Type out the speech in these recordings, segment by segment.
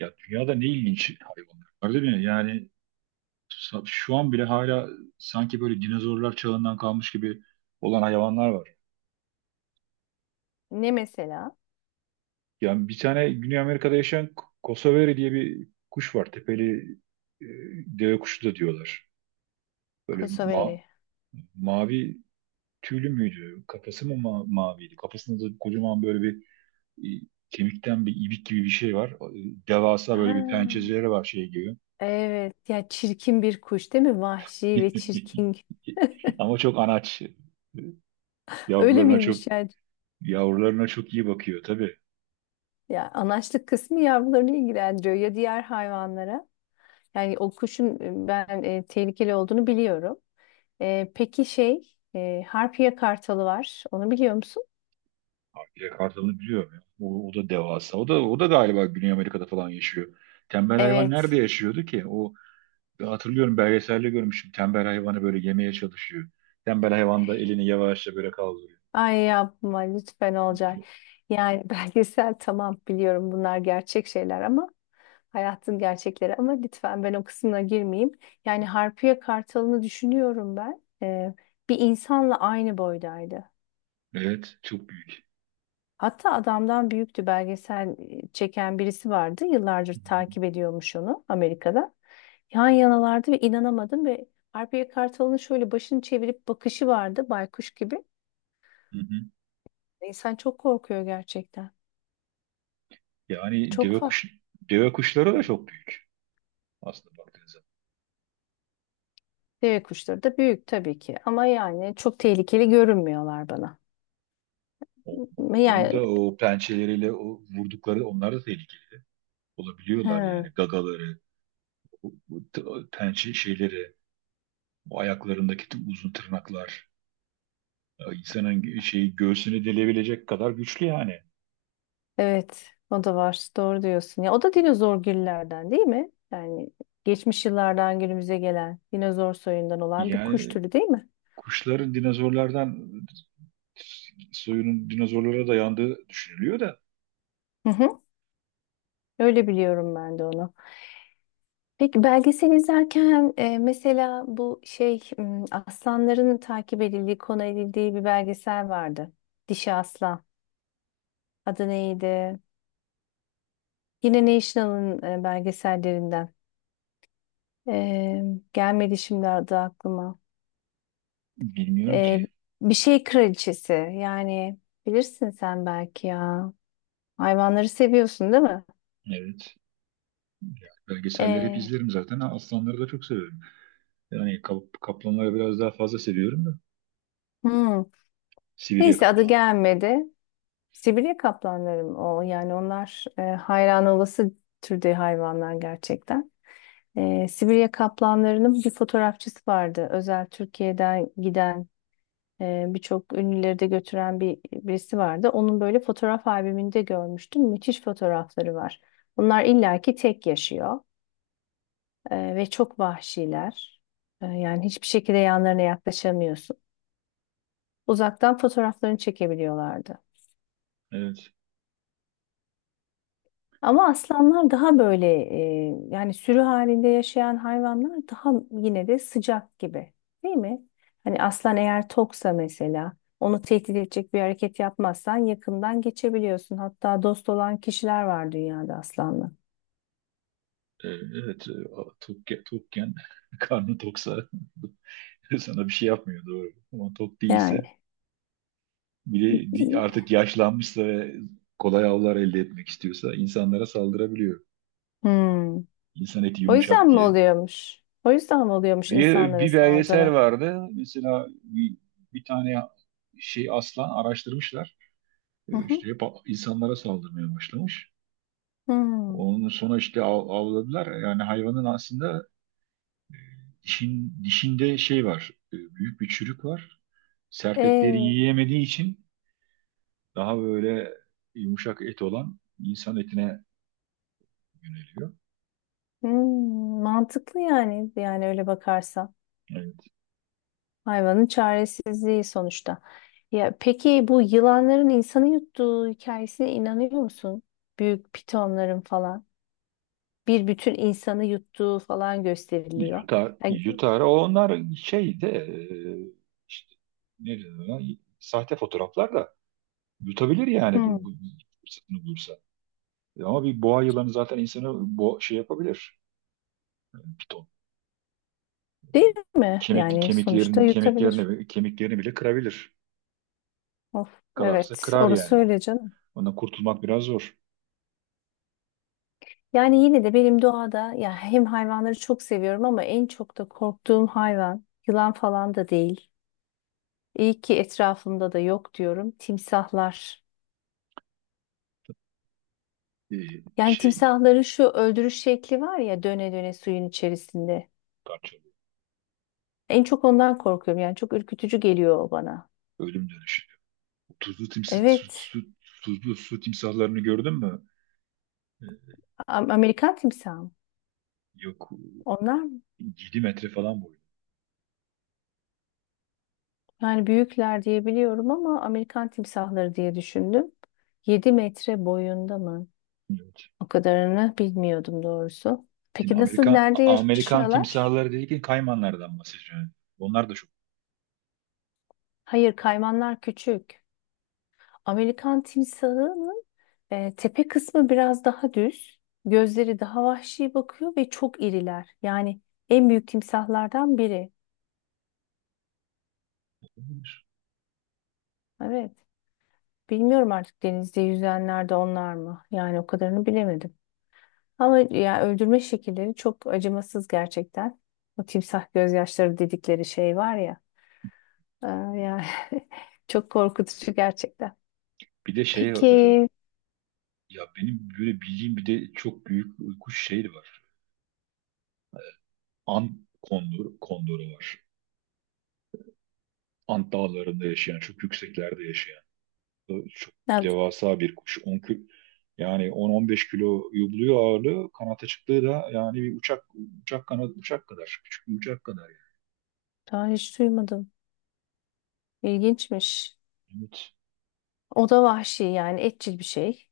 Ya dünyada ne ilginç hayvanlar var değil mi? Şu an bile hala sanki böyle dinozorlar çağından kalmış gibi olan hayvanlar var. Ne mesela? Yani bir tane Güney Amerika'da yaşayan Kosovari diye bir kuş var. Tepeli e, deve kuşu da diyorlar. Böyle ma Kosoveri. Mavi tüylü müydü? Kafası mı maviydi? Kafasında da kocaman böyle bir e, kemikten bir ibik gibi bir şey var. Devasa böyle bir Ha, pençeleri var şey gibi. evet ya çirkin bir kuş değil mi? Vahşi ve çirkin. Ama çok anaç. Öyle Yavrularına çok miymiş yani? yavrularına çok iyi bakıyor tabii. Ya anaçlık kısmı yavrularını ilgilendiriyor ya diğer hayvanlara. Yani o kuşun ben tehlikeli olduğunu biliyorum. Peki şey Harpya kartalı var. Onu biliyor musun? Avcıya kartalını biliyorum ya. O da devasa. O da galiba Güney Amerika'da falan yaşıyor. Tembel hayvan nerede Evet. yaşıyordu ki? O ben hatırlıyorum belgeselde görmüştüm. Tembel hayvanı böyle yemeye çalışıyor. Tembel hayvan da elini yavaşça böyle kaldırıyor. Ay yapma lütfen olacak. Yani belgesel tamam biliyorum bunlar gerçek şeyler ama hayatın gerçekleri ama lütfen ben o kısmına girmeyeyim. Yani Harpiye Kartal'ını düşünüyorum ben. Bir insanla aynı boydaydı. Evet, çok büyük. Hatta adamdan büyüktü belgesel çeken birisi vardı. Yıllardır takip ediyormuş onu Amerika'da. Yan yanalardı ve inanamadım ve Harpiye Kartal'ın şöyle başını çevirip bakışı vardı baykuş gibi. Hı hı. İnsan çok korkuyor gerçekten. Yani Çok deve farklı. kuş Deve kuşları da çok büyük aslında baktığınız zaman. Deve kuşları da büyük tabii ki ama yani çok tehlikeli görünmüyorlar bana. Onların Yani da o pençeleriyle o vurdukları onlar da tehlikeli olabiliyorlar he. yani gagaları, bu t- pençe şeyleri, bu ayaklarındaki uzun tırnaklar ya insanın gö- şeyi göğsünü delebilecek kadar güçlü yani. Evet, o da var. Doğru diyorsun. Ya o da dinozor gillerden değil mi? Yani geçmiş yıllardan günümüze gelen dinozor soyundan olan bir kuş Yani türü değil mi? kuşların dinozorlardan soyunun dinozorlara dayandığı düşünülüyor da Hı hı. Öyle biliyorum ben de onu. Peki belgesel izlerken mesela bu şey aslanların takip edildiği, konu edildiği bir belgesel vardı. Dişi Aslan. Adı neydi? Yine National'ın belgesellerinden. E, gelmedi şimdi adı aklıma. bilmiyorum ki. Ee, bir şey kraliçesi yani bilirsin sen belki ya. Hayvanları seviyorsun değil mi? Evet. Yani belgeselleri hep Ee, izlerim zaten. Aslanları da çok severim. Yani kaplanları biraz daha fazla seviyorum da. hmm. Sibirya Neyse adı kaplanları. gelmedi. Sibirya kaplanları o? Yani onlar hayran olası türde hayvanlar gerçekten. Sibirya kaplanlarının bir fotoğrafçısı vardı. Özel Türkiye'den giden birçok ünlüleri de götüren bir birisi vardı. Onun böyle fotoğraf albümünde görmüştüm. Müthiş fotoğrafları var. Bunlar illaki tek yaşıyor. Ve çok vahşiler. Yani hiçbir şekilde yanlarına yaklaşamıyorsun. Uzaktan fotoğraflarını çekebiliyorlardı. Evet. Ama aslanlar daha böyle yani sürü halinde yaşayan hayvanlar daha yine de sıcak gibi, değil mi? Hani aslan eğer toksa mesela onu tehdit edecek bir hareket yapmazsan yakından geçebiliyorsun. Hatta dost olan kişiler var dünyada aslanla. Evet. Tok, Tokken karnı toksa sana bir şey yapmıyor doğru. Ama tok değilse Yani artık yaşlanmışsa ve kolay avlar elde etmek istiyorsa insanlara saldırabiliyor. hmm. İnsan eti O yüzden yumuşak mi diye. oluyormuş? O yüzden mi oluyormuş insanlara Bir belgesel saldırı? vardı. Mesela bir tane şey aslan araştırmışlar. Hı İşte hı. hep insanlara saldırmaya başlamış. Hmm. Onun sonuçta avladılar. Yani hayvanın aslında dişinde şey var. Büyük bir çürük var. Sert etleri E, yiyemediği için daha böyle yumuşak et olan insan etine yöneliyor. hmm, mantıklı yani öyle bakarsan. Evet. Hayvanın çaresizliği sonuçta. Ya peki bu yılanların insanı yuttuğu hikayesine inanıyor musun? Büyük pitonların falan bir bütün insanı yuttuğu falan gösteriliyor. Yutar, Yani, yutar. Onlar şey de e, işte ne denir ona? Sahte fotoğraflar da yutabilir yani bu hmm, fırsatını bulursa. Ama bir boğa yılanı zaten insanı şey yapabilir. Yani piton değil mi? kemik Yani sonuçta yutabilir. Kemiklerini bile kırabilir. Of, Kalarsa evet, kırar yani. orası öyle canım. Ondan kurtulmak biraz zor. Yani yine de benim doğada ya hem hayvanları çok seviyorum ama en çok da korktuğum hayvan yılan falan da değil. İyi ki etrafımda da yok diyorum. Timsahlar. Ee, Yani şey timsahların şu öldürüş şekli var ya döne döne suyun içerisinde. Parçalı. En çok ondan korkuyorum. Yani çok ürkütücü geliyor o bana. Ölüm dönüşü. Tuzlu timsi, su, Evet. su, Tuzlu su timsahlarını gördün mü? Ee, Amerikan timsahı mı? Yok, Onlar mı? 7 metre falan boyu. Yani büyükler diye biliyorum ama Amerikan timsahları diye düşündüm. 7 metre boyunda mı? Yok. O kadarını bilmiyordum doğrusu. Şimdi Peki nasıl, nerede Amerikan yaşıyorlar? timsahları dedikken kaymanlardan bahsediyorum. Onlar da çok Hayır, kaymanlar küçük. Amerikan timsahının tepe kısmı biraz daha düz, gözleri daha vahşi bakıyor ve çok iriler. Yani en büyük timsahlardan biri. olabilir. Evet. Bilmiyorum artık denizde yüzenler de onlar mı? Yani o kadarını bilemedim. Ama ya öldürme şekilleri çok acımasız gerçekten. O timsah gözyaşları dedikleri şey var ya. e, yani çok korkutucu gerçekten. Bir de şey e, Peki, Ya benim böyle bildiğim bir de çok büyük kuş şeyi var. Kondoru var. Ant dağlarında yaşayan, çok yükseklerde yaşayan, çok ben devasa bir kuş. 10 kilo, yani 10-15 kiloyu buluyor ağırlığı. Kanat açıklığı da yani bir uçak kadar, küçük bir uçak kadar yani. daha hiç duymadım. İlginçmiş. Evet. O da vahşi yani etçil bir şey.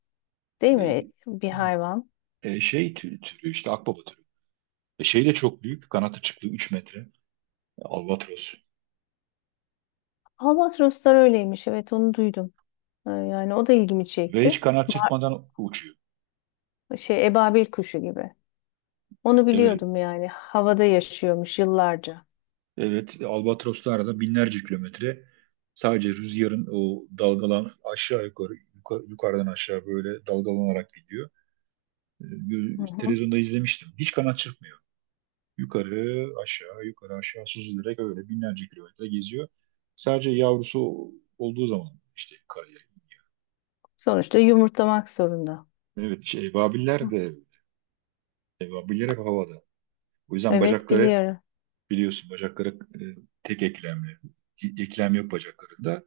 Değil mi? Bir hayvan. Türü işte akbaba türü. Şey de çok büyük. Kanat açıklığı 3 metre. Albatros. Albatroslar öyleymiş. Evet onu duydum. Yani o da ilgimi Ve hiç çekti. kanat çırpmadan uçuyor. Şey ebabil kuşu gibi. Onu Evet. biliyordum yani. Havada yaşıyormuş yıllarca. Evet, Albatroslarla binlerce kilometre sadece rüzgarın o dalgalan aşağı yukarıdan aşağı böyle dalgalanarak gidiyor. Hı hı. Televizyonda izlemiştim. Hiç kanat çırpmıyor. Yukarı aşağı süzülerek öyle binlerce kilometre geziyor. Sadece yavrusu olduğu zaman işte karaya. Sonuçta yumurtlamak zorunda. Evet, şey, Hı. Ebabiller hep havada. O yüzden Evet bacakları biliyorum. biliyorsun bacakları e, tek eklemli. Eklem yok bacaklarında.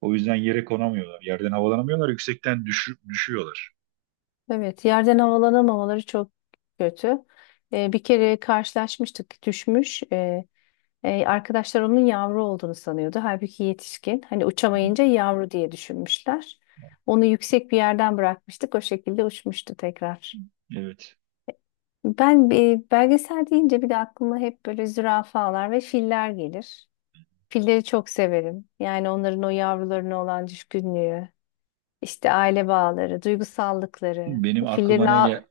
O yüzden yere konamıyorlar. Yerden havalanamıyorlar. Yüksekten düşüyorlar. Evet, yerden havalanamamaları çok kötü. Bir kere karşılaşmıştık, düşmüş. Arkadaşlar onun yavru olduğunu sanıyordu. Halbuki yetişkin. Hani uçamayınca yavru diye düşünmüşler. Onu yüksek bir yerden bırakmıştık. O şekilde uçmuştu tekrar. Evet. Ben belgesel deyince bir de aklıma hep böyle zürafalar ve filler gelir. Filleri çok severim. Yani onların o yavrularına olan düşkünlüğü, işte aile bağları, duygusallıkları. Benim aklıma ne gel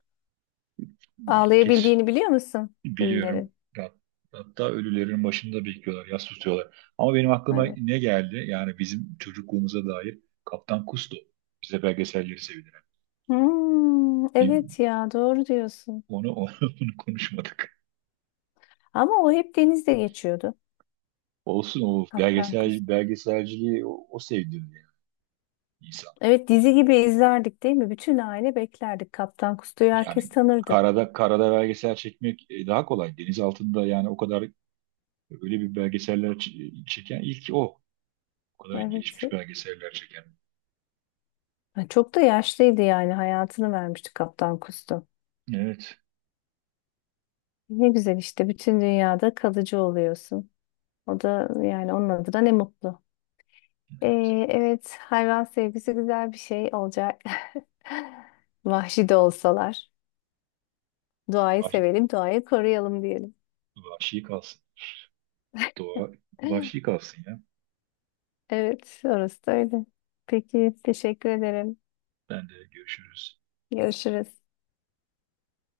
kes- Ağlayabildiğini biliyor musun? Biliyorum. Fillerin. Hatta ölülerin başında bekliyorlar. Yas tutuyorlar. Ama benim aklıma Evet. ne geldi? Yani bizim çocukluğumuza dair Kaptan Kusto. Bize belgeselleri sevdiren. Hmm, Bir, evet ya doğru diyorsun. Onu konuşmadık. Ama o hep denizde geçiyordu. Olsun o Kaptan Kustu. Belgeselciliği o sevdirdi yani insan. Evet dizi gibi izlerdik değil mi? Bütün aile beklerdik. Kaptan Kustu'yu herkes Yani tanırdı. Karada belgesel çekmek daha kolay. Deniz altında yani o kadar öyle bir belgeseller çeken ilk o. O kadar Evet. gelişmiş belgeseller çeken. Ha, çok da yaşlıydı yani hayatını vermişti Kaptan Kustu. Evet. Ne güzel işte bütün dünyada kalıcı oluyorsun. O da yani onun adına ne mutlu. Ee, evet hayvan sevgisi güzel bir şey olacak. Vahşi de olsalar. Doğayı Vahşi, sevelim, doğayı koruyalım diyelim. Vahşi kalsın. Doğa vahşi kalsın ya. Evet, orası da öyle. Peki, teşekkür ederim. Ben de görüşürüz. Görüşürüz.